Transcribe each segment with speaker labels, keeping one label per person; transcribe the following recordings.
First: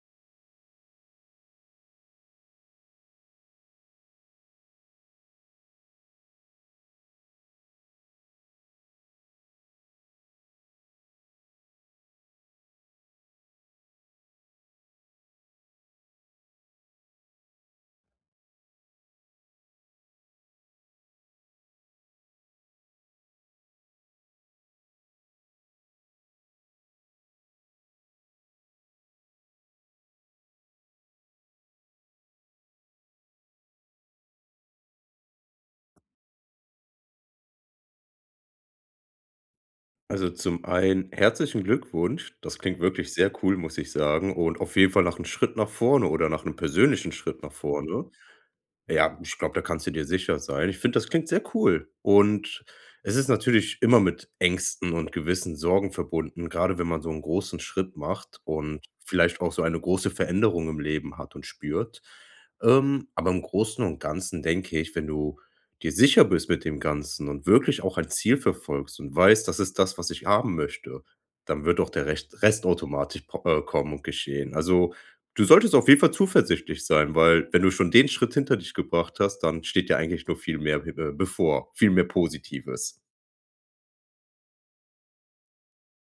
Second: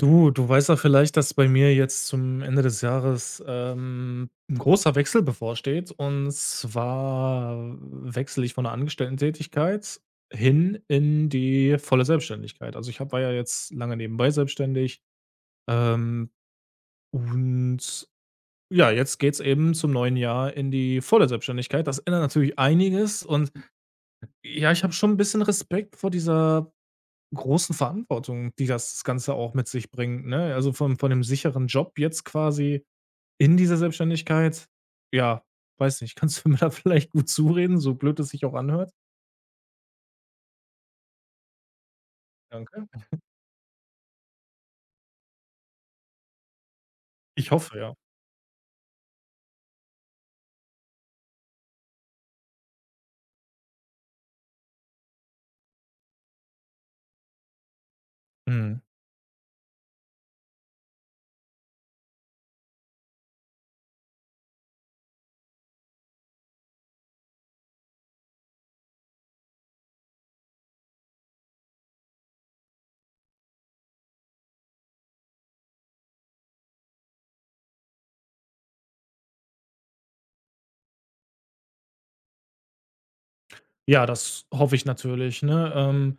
Speaker 1: Du weißt ja vielleicht, dass bei mir jetzt zum Ende des Jahres, 'n großer Wechsel bevorsteht. Und zwar wechsle ich von der Angestellten-Tätigkeit hin in die volle Selbstständigkeit. Also, ich habe war ja jetzt lange nebenbei selbstständig, ähm, und ja, jetzt geht's eben zum neuen Jahr in die volle Selbstständigkeit. Das ändert natürlich einiges, und ja, ich habe schon ein bisschen Respekt vor dieser großen Verantwortung, die das Ganze auch mit sich bringt, ne? Also, von dem sicheren Job jetzt quasi in dieser Selbstständigkeit. Ja, weiß nicht, kannst du mir da vielleicht gut zureden, so blöd es sich auch anhört?
Speaker 2: Also, zum einen herzlichen Glückwunsch. Das klingt
Speaker 1: Danke.
Speaker 2: wirklich sehr cool, muss ich sagen und auf jeden Fall nach einem Schritt nach vorne oder nach einem persönlichen Schritt
Speaker 1: Ich
Speaker 2: nach
Speaker 1: hoffe, ja.
Speaker 2: vorne. Ja, ich glaube, da kannst du dir sicher sein. Ich finde, das klingt sehr cool. Und es ist natürlich immer mit Ängsten und gewissen Sorgen verbunden, gerade wenn man so einen großen Schritt macht
Speaker 1: Mhm.
Speaker 2: und vielleicht auch so eine große Veränderung im Leben hat und spürt. Aber im Großen und Ganzen denke ich, wenn du dir sicher bist mit dem Ganzen und wirklich auch ein Ziel verfolgst und weißt: „Das ist das, was ich haben möchte“, dann wird auch der Recht Rest automatisch po kommen und geschehen. Also, du solltest auf jeden Fall zuversichtlich sein, weil wenn du schon den Schritt hinter dich gebracht hast, dann steht dir eigentlich nur viel mehr, bevor, viel mehr Positives.
Speaker 1: Ja, das hoffe ich natürlich, ne?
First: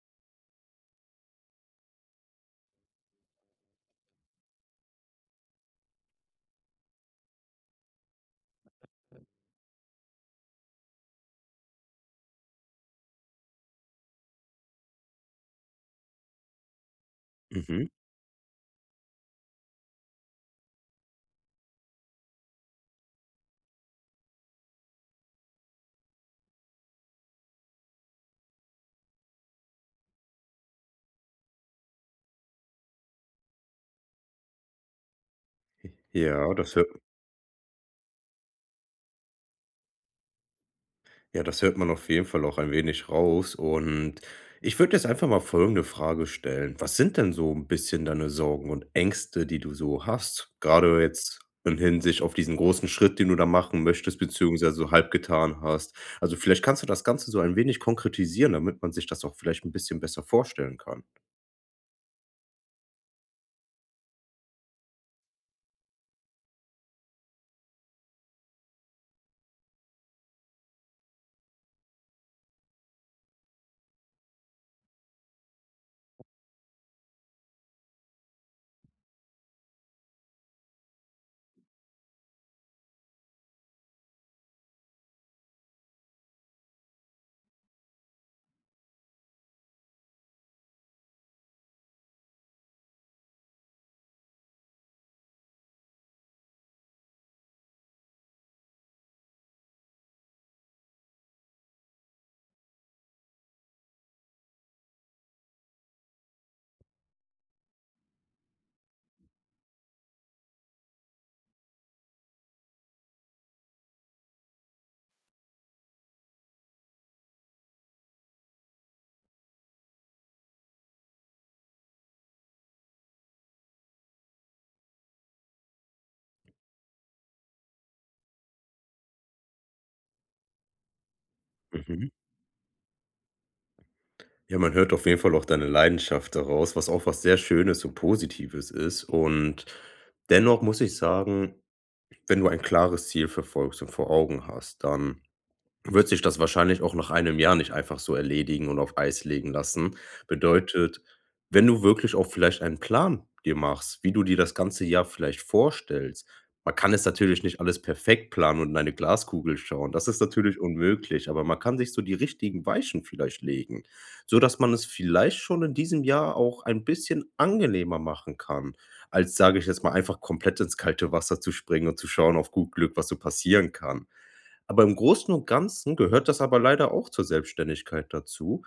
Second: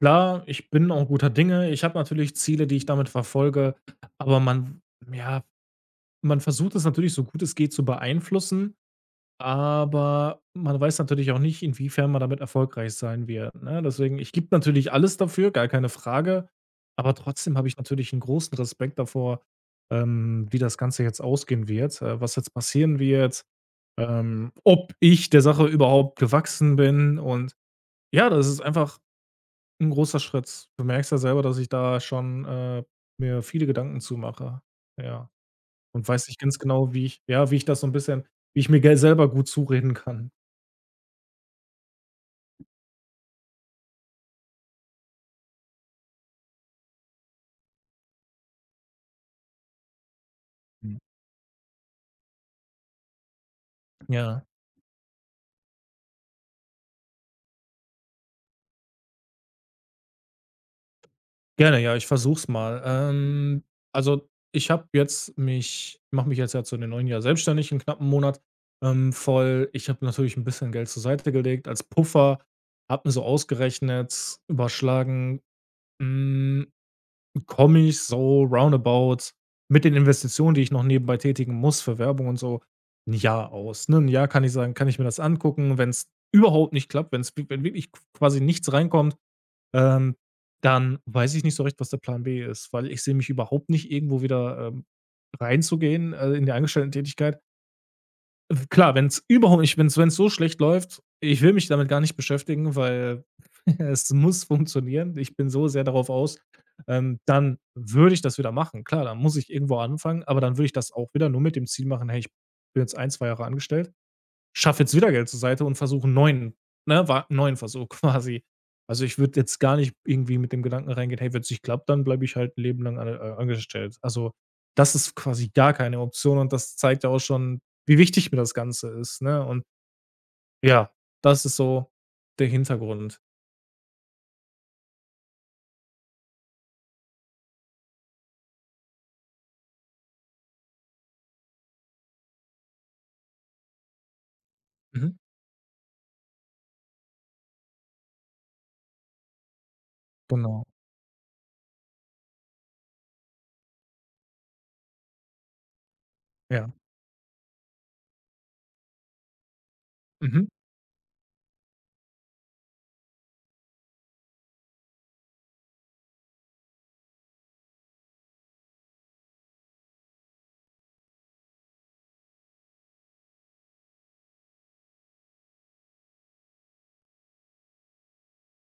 Speaker 1: Klar, ich bin auch guter Dinge. Ich habe natürlich Ziele, die ich damit verfolge, aber man ja, man versucht es natürlich so gut es geht zu beeinflussen. Aber man weiß natürlich auch nicht, inwiefern man damit erfolgreich sein wird, ne? Deswegen ich gebe natürlich alles dafür, gar keine Frage, aber trotzdem habe ich
Speaker 2: Mhm.
Speaker 1: natürlich einen großen Respekt davor, wie das Ganze jetzt ausgehen wird, was jetzt passieren wird, ob ich der Sache überhaupt gewachsen bin, und ja, das ist einfach ein großer Schritt. Du merkst ja selber, dass ich da schon, mir viele Gedanken zumache. Ja, und weiß nicht
Speaker 2: Ja,
Speaker 1: ganz
Speaker 2: das hört
Speaker 1: genau, wie ich ja, wie ich das so ein bisschen wie ich mir gel selber gut zureden kann.
Speaker 2: ja, das hört man auf jeden Fall auch ein wenig raus und ich würde jetzt einfach mal folgende Frage stellen: Was sind denn so ein bisschen deine Sorgen und Ängste, die du so hast, gerade jetzt in Hinsicht auf diesen großen Schritt, den du da machen möchtest,
Speaker 1: Ja,
Speaker 2: beziehungsweise so halb getan hast. Also, vielleicht kannst du das Ganze so ein wenig konkretisieren, damit man sich das auch vielleicht ein bisschen besser vorstellen kann.
Speaker 1: gerne, ja, ich versuch's mal. Also, ich habe jetzt mich mache mich jetzt ja zu dem neuen Jahr selbstständig, 'n knappen Monat, voll. Ich habe natürlich ein bisschen Geld zur Seite gelegt als Puffer, habe mir so ausgerechnet, überschlagen, hm, komme ich so roundabout mit den Investitionen, die ich noch nebenbei tätigen muss für Werbung und so, ein Jahr aus, ne? Ein Jahr, kann ich sagen, kann ich mir das angucken. Wenn es überhaupt nicht klappt, wenn wirklich quasi nichts reinkommt, Ähm, dann weiß ich nicht so recht, was der Plan B ist, weil ich sehe mich überhaupt nicht irgendwo wieder, reinzugehen, in die Angestellten-Tätigkeit. W Klar, wenn es so schlecht läuft, ich will mich damit gar nicht beschäftigen, weil es muss funktionieren. Ich bin so sehr darauf aus, dann würde ich das wieder machen. Klar, dann muss ich irgendwo anfangen, aber dann würde ich das auch wieder nur mit dem Ziel machen: „Hey, ich bin jetzt ein 2 Jahre angestellt, schaffe jetzt wieder Geld zur Seite und versuche einen neuen ne, wa neuen Versuch“ quasi. Also, ich würde jetzt gar nicht irgendwie mit dem Gedanken reingehen: „Hey, wenn's nicht klappt, dann bleibe ich halt 'n Leben lang an angestellt.“ Also, das ist quasi gar keine Option, und das zeigt ja auch schon, wie wichtig mir das Ganze ist, ne? Und ja, das ist so
Speaker 2: Mhm.
Speaker 1: der Hintergrund.
Speaker 2: Ja, man hört auf jeden Fall auch deine Leidenschaft daraus, was auch was sehr Schönes und Positives ist. Und dennoch muss ich sagen, wenn du ein klares Ziel verfolgst und vor Augen hast,
Speaker 1: Mhm.
Speaker 2: dann wird sich das wahrscheinlich auch nach einem Jahr nicht einfach so erledigen und auf Eis legen lassen.
Speaker 1: Genau,
Speaker 2: Bedeutet, wenn du wirklich auch vielleicht einen Plan dir machst, wie du dir das ganze Jahr vielleicht vorstellst.
Speaker 1: ja.
Speaker 2: Man kann es natürlich nicht alles perfekt planen und in eine Glaskugel schauen. Das ist
Speaker 1: Mhm.
Speaker 2: natürlich unmöglich, aber man kann sich so die richtigen Weichen vielleicht legen, so dass man es vielleicht schon in diesem Jahr auch ein bisschen angenehmer machen kann, als sage ich jetzt mal einfach komplett ins kalte Wasser zu springen und zu schauen auf gut Glück, was so passieren kann. Aber im Großen und Ganzen gehört das aber leider auch zur Selbstständigkeit dazu.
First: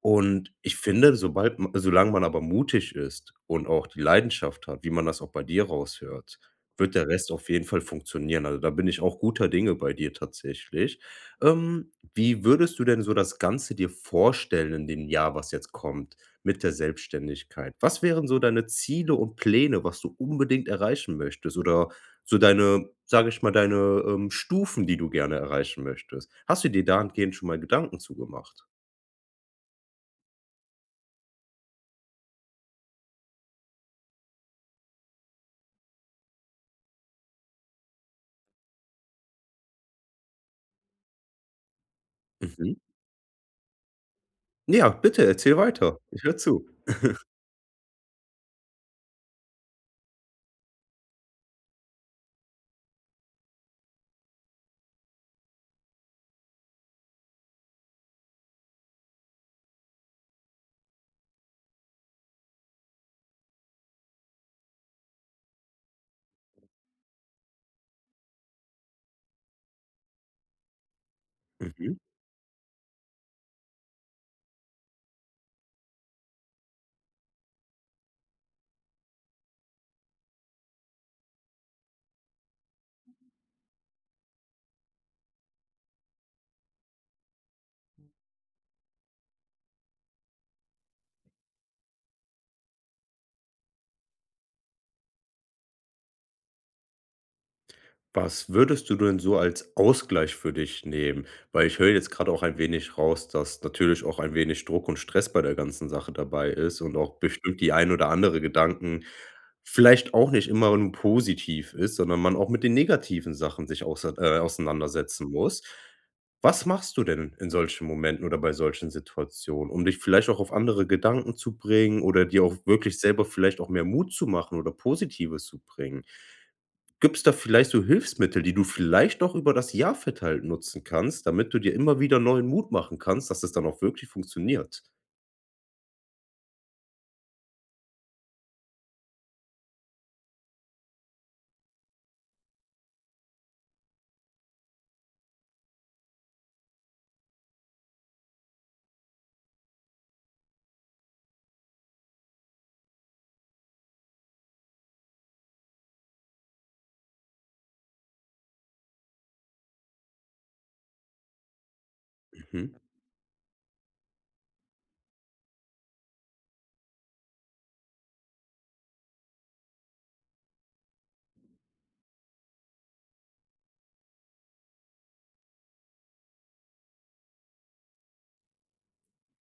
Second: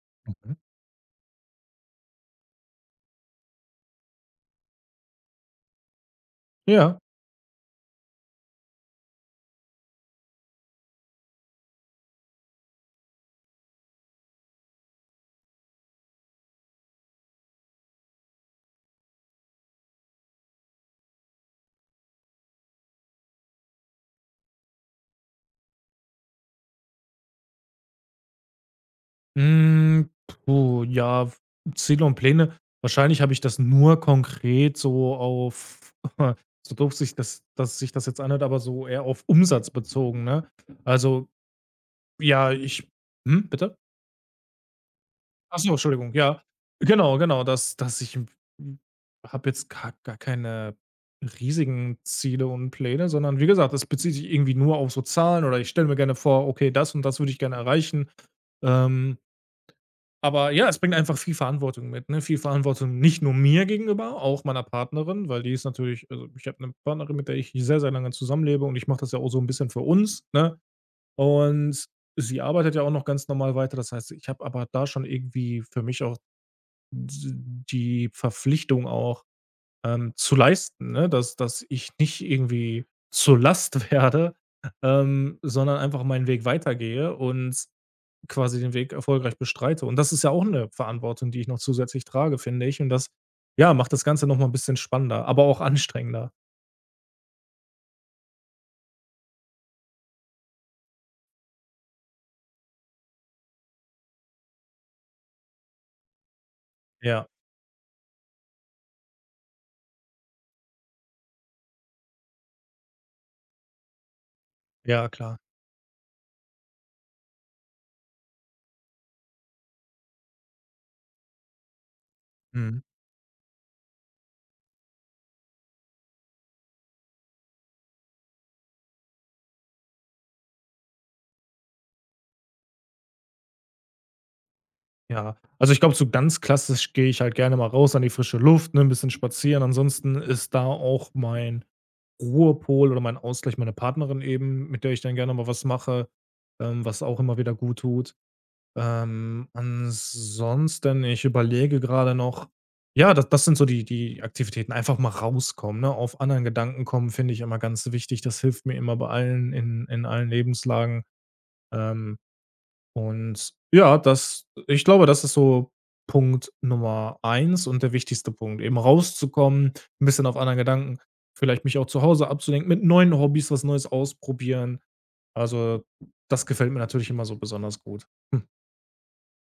Speaker 2: Und
Speaker 1: Mhm.
Speaker 2: ich finde, sobald ma solange man aber mutig ist und auch die Leidenschaft hat, wie man das auch bei dir raushört, wird
Speaker 1: Ja.
Speaker 2: der Rest auf jeden Fall funktionieren. Also, da bin ich auch guter Dinge bei dir tatsächlich. Wie würdest du denn so das Ganze dir vorstellen in dem Jahr, was jetzt kommt mit der Selbstständigkeit? Was wären so deine Ziele und Pläne, was du unbedingt erreichen möchtest? Oder so deine, sage ich mal, deine, Stufen, die du gerne erreichen möchtest. Hast du dir dahingehend schon mal Gedanken zugemacht?
Speaker 1: Hm, ja, f Ziele und Pläne. Wahrscheinlich habe ich das nur konkret so auf so doof sich das dass sich das jetzt anhört, aber so eher auf Umsatz bezogen, ne? Also, ja,
Speaker 2: Mhm.
Speaker 1: bitte?
Speaker 2: Ja, bitte erzähl
Speaker 1: Achso,
Speaker 2: weiter.
Speaker 1: Entschuldigung,
Speaker 2: Ich höre
Speaker 1: ja.
Speaker 2: zu.
Speaker 1: Genau, genau, dass ich habe jetzt gar keine riesigen Ziele und Pläne, sondern wie gesagt, das bezieht sich irgendwie nur auf so Zahlen, oder ich stelle mir gerne vor: „Okay, das und das würde ich gerne erreichen.“ Ähm Aber ja, es bringt einfach viel Verantwortung mit, ne? Viel Verantwortung nicht nur mir gegenüber, auch meiner Partnerin, weil die ist natürlich also, ich habe eine Partnerin, mit der ich sehr, sehr lange zusammenlebe, und ich mache das ja auch so ein bisschen für uns, ne? Und
Speaker 2: Mhm.
Speaker 1: sie arbeitet ja auch noch ganz normal weiter. Das heißt, ich habe aber da schon irgendwie für mich auch d die Verpflichtung auch, zu leisten, ne, dass ich nicht irgendwie zur Last werde, sondern einfach meinen Weg weitergehe und quasi den Weg erfolgreich bestreite. Und das ist ja auch eine Verantwortung, die ich noch zusätzlich trage, finde ich. Und das, ja, macht das Ganze noch mal 'n bisschen spannender, aber auch anstrengender.
Speaker 2: Was würdest du denn so als Ausgleich für dich nehmen? Weil ich höre jetzt gerade auch ein wenig raus, dass natürlich auch ein wenig Druck und Stress bei der ganzen Sache dabei ist und auch
Speaker 1: Ja,
Speaker 2: bestimmt die ein oder andere Gedanken vielleicht auch nicht immer nur positiv ist, sondern man auch mit den negativen Sachen sich außer
Speaker 1: ja,
Speaker 2: auseinandersetzen
Speaker 1: klar.
Speaker 2: muss. Was machst du denn in solchen Momenten oder bei solchen Situationen, um dich vielleicht auch auf andere Gedanken zu bringen oder dir auch
Speaker 1: Mhm.
Speaker 2: wirklich selber vielleicht auch mehr Mut zu machen oder Positives zu bringen? Gibt es da vielleicht so Hilfsmittel, die du vielleicht noch über das Jahr verteilt nutzen kannst, damit du dir immer wieder neuen Mut machen kannst, dass es dann auch wirklich funktioniert?
Speaker 1: Ja, also, ich glaube, so ganz klassisch gehe ich halt gerne mal raus an die frische Luft, ne, 'n bisschen spazieren. Ansonsten ist da auch mein Ruhepol oder mein Ausgleich meine Partnerin eben, mit der ich dann gerne mal was mache, was auch immer wieder gut tut. Ansonsten, ich überlege gerade noch, ja, das sind so die Aktivitäten. Einfach mal rauskommen, ne? Auf anderen Gedanken kommen, finde ich immer ganz wichtig. Das hilft mir immer bei allen in allen Lebenslagen. Ähm,
Speaker 2: Mhm.
Speaker 1: und ja, das ich glaube, das ist so Punkt Nummer eins und der wichtigste Punkt, eben rauszukommen, ein bisschen auf anderen Gedanken, vielleicht mich auch zu Hause abzulenken, mit neuen Hobbys was Neues ausprobieren. Also, das gefällt mir natürlich immer so besonders gut. Hm.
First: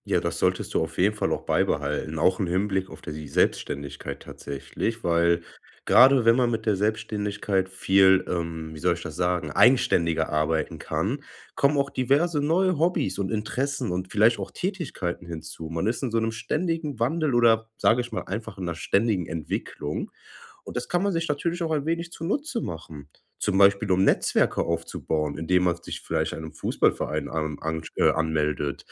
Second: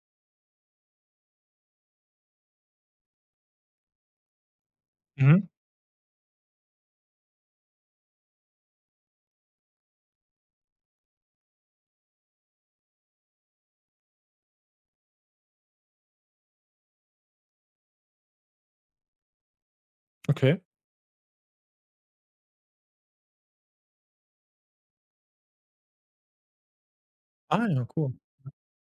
Speaker 2: Ja, das solltest du auf jeden Fall auch beibehalten, auch im Hinblick auf die Selbstständigkeit tatsächlich, weil
Speaker 1: Mhm.
Speaker 2: gerade wenn man mit der Selbstständigkeit viel, wie soll ich das sagen, eigenständiger arbeiten kann, kommen auch diverse neue Hobbys und Interessen und vielleicht auch Tätigkeiten hinzu. Man ist in so einem ständigen Wandel oder, sage ich mal, einfach in 'ner ständigen Entwicklung
Speaker 1: Okay.
Speaker 2: und das kann man sich natürlich auch ein wenig zunutze machen. Zum Beispiel, um Netzwerke aufzubauen, indem man sich vielleicht einem Fußballverein an
Speaker 1: Ah ja,
Speaker 2: ansch
Speaker 1: cool.
Speaker 2: anmeldet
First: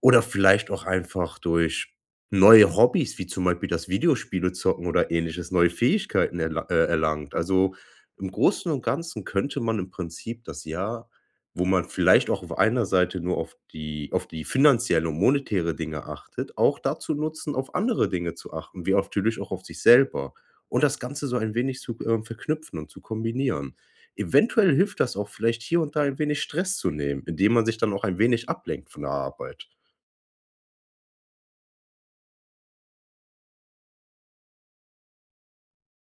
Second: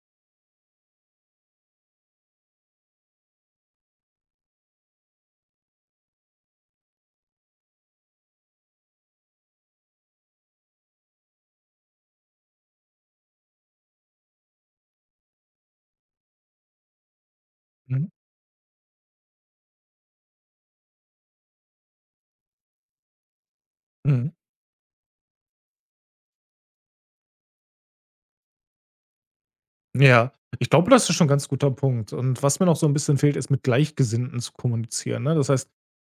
Speaker 2: oder vielleicht auch einfach durch neue Hobbys, wie zum Beispiel das Videospiele zocken oder Ähnliches, neue Fähigkeiten erlangt. Also, im Großen und Ganzen könnte man im Prinzip das Jahr, wo man vielleicht auch auf einer Seite nur auf die finanzielle und monetäre Dinge achtet, auch dazu nutzen, auf andere
Speaker 1: Mhm.
Speaker 2: Dinge zu achten, wie natürlich auch auf sich selber und das Ganze so ein wenig zu, verknüpfen und zu kombinieren.
Speaker 1: Mhm.
Speaker 2: Eventuell hilft das auch vielleicht hier und da ein wenig Stress zu nehmen, indem man sich dann auch ein wenig ablenkt von der Arbeit.
Speaker 1: Ja, ich glaube, das ist schon 'n ganz guter Punkt. Und was mir noch so ein bisschen fehlt, ist, mit Gleichgesinnten zu kommunizieren, ne? Das heißt,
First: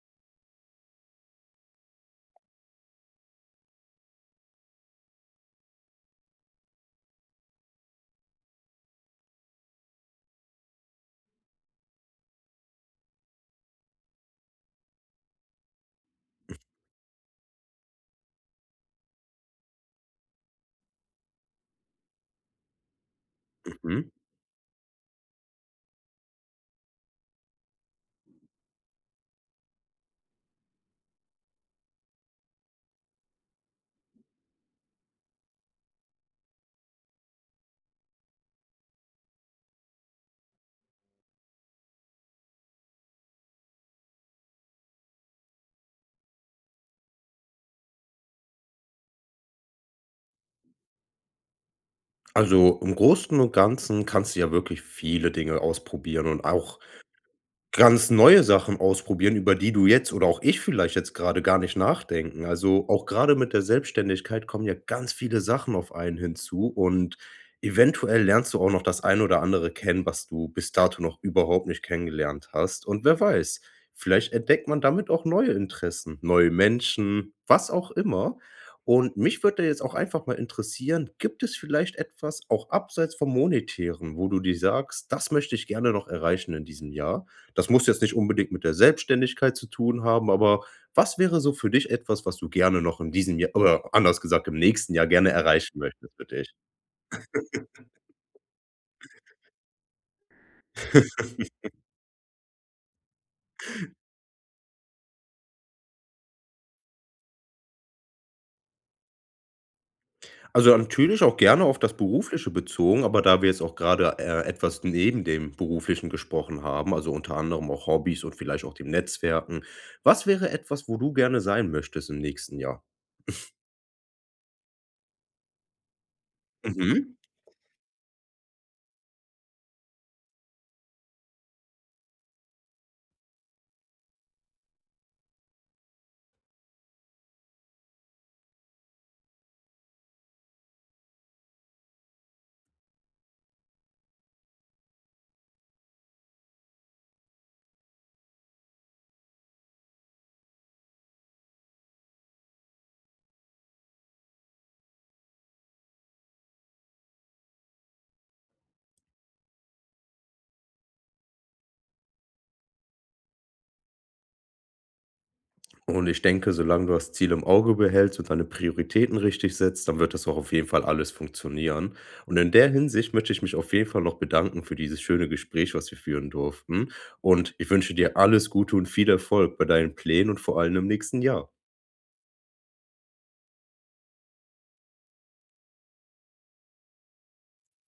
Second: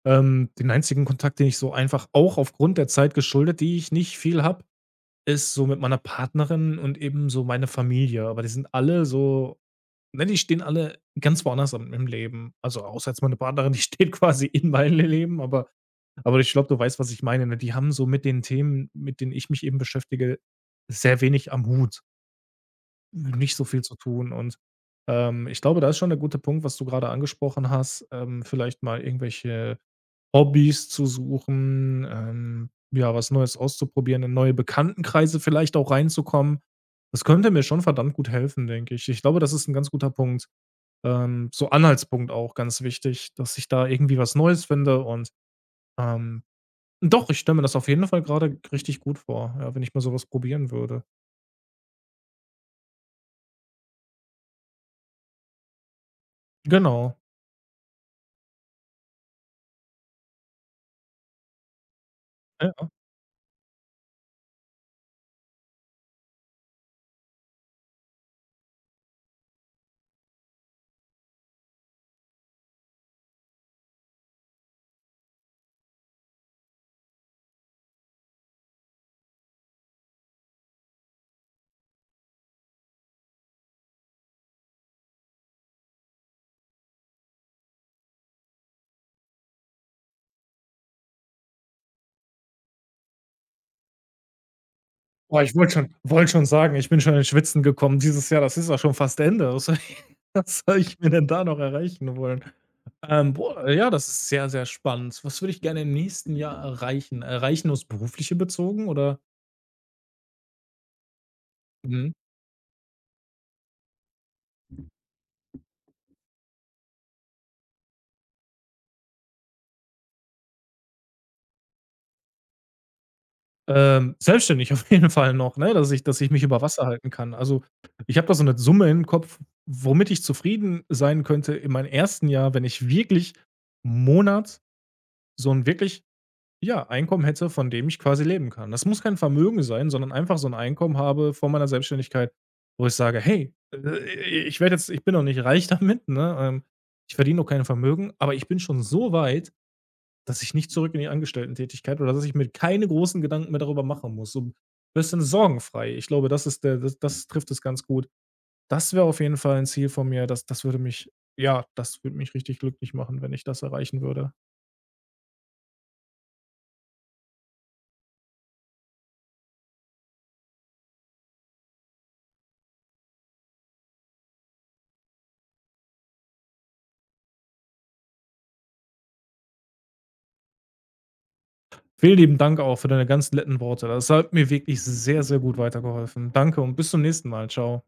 Speaker 1: den einzigen Kontakt, den ich so einfach auch aufgrund der Zeit geschuldet, die ich nicht viel habe, ist so mit meiner Partnerin und eben so meine Familie. Aber die sind alle so ne, die stehen alle ganz woanders im Leben. Also, außer jetzt meine Partnerin, die steht quasi in meinem Leben, aber ich glaube, du weißt, was ich meine, ne? Die haben so mit den Themen, mit denen ich mich eben beschäftige, sehr wenig am Hut. Nicht so viel zu
Speaker 2: Mhm.
Speaker 1: tun, und, ich glaube, da ist schon der gute Punkt, was du gerade angesprochen hast, vielleicht mal irgendwelche Hobbys zu suchen, ja, was Neues auszuprobieren, in neue Bekanntenkreise vielleicht auch reinzukommen. Das könnte mir schon verdammt gut helfen, denke ich. Ich glaube, das ist ein ganz guter Punkt. So Anhaltspunkt auch ganz wichtig, dass ich da irgendwie was Neues finde, und, ähm doch, ich stelle mir das auf jeden Fall gerade richtig gut vor, ja, wenn ich mal sowas probieren würde.
Speaker 2: Also, im Großen und Ganzen kannst du ja wirklich viele Dinge ausprobieren und auch
Speaker 1: Genau.
Speaker 2: ganz neue Sachen ausprobieren, über die du jetzt oder auch ich vielleicht jetzt gerade gar nicht nachdenken. Also,
Speaker 1: Ja.
Speaker 2: auch gerade mit der Selbstständigkeit kommen ja ganz viele Sachen auf einen hinzu und eventuell lernst du auch noch das ein oder andere kennen, was du bis dato noch überhaupt nicht kennengelernt hast. Und wer weiß, vielleicht entdeckt man damit auch neue Interessen, neue Menschen, was auch immer. Und mich würde jetzt auch einfach mal interessieren, gibt es vielleicht etwas auch abseits vom Monetären, wo du dir sagst: „Das möchte ich gerne noch erreichen in diesem Jahr?“ Das muss jetzt nicht unbedingt mit der Selbstständigkeit zu tun haben, aber was wäre so für dich etwas, was du gerne noch in diesem Jahr oder anders gesagt im nächsten Jahr gerne
Speaker 1: Boah, ich
Speaker 2: erreichen möchtest für
Speaker 1: wollte schon
Speaker 2: dich?
Speaker 1: sagen, ich bin schon ins Schwitzen gekommen dieses Jahr, das ist ja schon fast Ende. Was soll ich was soll ich mir denn da noch erreichen wollen? Boah, ja, das ist sehr, sehr spannend. Was würde ich gerne im nächsten Jahr erreichen? Erreichen aufs Berufliche bezogen oder
Speaker 2: Also, natürlich auch gerne auf das
Speaker 1: mhm.
Speaker 2: Berufliche bezogen, aber da wir jetzt auch gerade etwas neben dem Beruflichen gesprochen haben, also unter anderem auch Hobbys und vielleicht auch dem Netzwerken. Was wäre etwas, wo du gerne sein möchtest im nächsten Jahr?
Speaker 1: Selbstständig auf jeden Fall noch, ne, dass ich mich über Wasser halten
Speaker 2: Mhm.
Speaker 1: kann. Also, ich habe da so 'ne Summe im Kopf, womit ich zufrieden sein könnte in meinem ersten Jahr, wenn ich wirklich Monat so 'n wirklich ja, Einkommen hätte, von dem ich quasi leben kann. Das muss kein Vermögen sein, sondern einfach so ein Einkommen habe vor meiner Selbstständigkeit, wo ich sage: „Hey, ich werde jetzt ich bin noch nicht reich damit, ne? Ich verdiene noch kein Vermögen, aber ich bin schon so weit, dass ich nicht zurück in die Angestellten-Tätigkeit oder dass ich mir keine großen Gedanken mehr darüber machen muss.“ So 'n bisschen sorgenfrei. Ich glaube, das trifft es ganz gut. Das wäre auf jeden Fall ein Ziel von mir. Das das würde mich ja, das würde mich richtig glücklich machen, wenn ich das erreichen würde.
Speaker 2: Und ich denke, solange du das Ziel im Auge behältst und deine Prioritäten richtig setzt, dann wird das auch auf jeden Fall alles funktionieren. Und in der Hinsicht möchte ich mich auf jeden Fall noch bedanken für dieses schöne Gespräch, was wir führen durften. Und ich wünsche dir alles Gute und viel Erfolg bei deinen Plänen und vor allem im nächsten Jahr.
Speaker 1: Vielen lieben Dank auch für deine ganz netten Worte. Das hat mir wirklich sehr, sehr gut weitergeholfen. Danke und bis zum nächsten Mal. Ciao.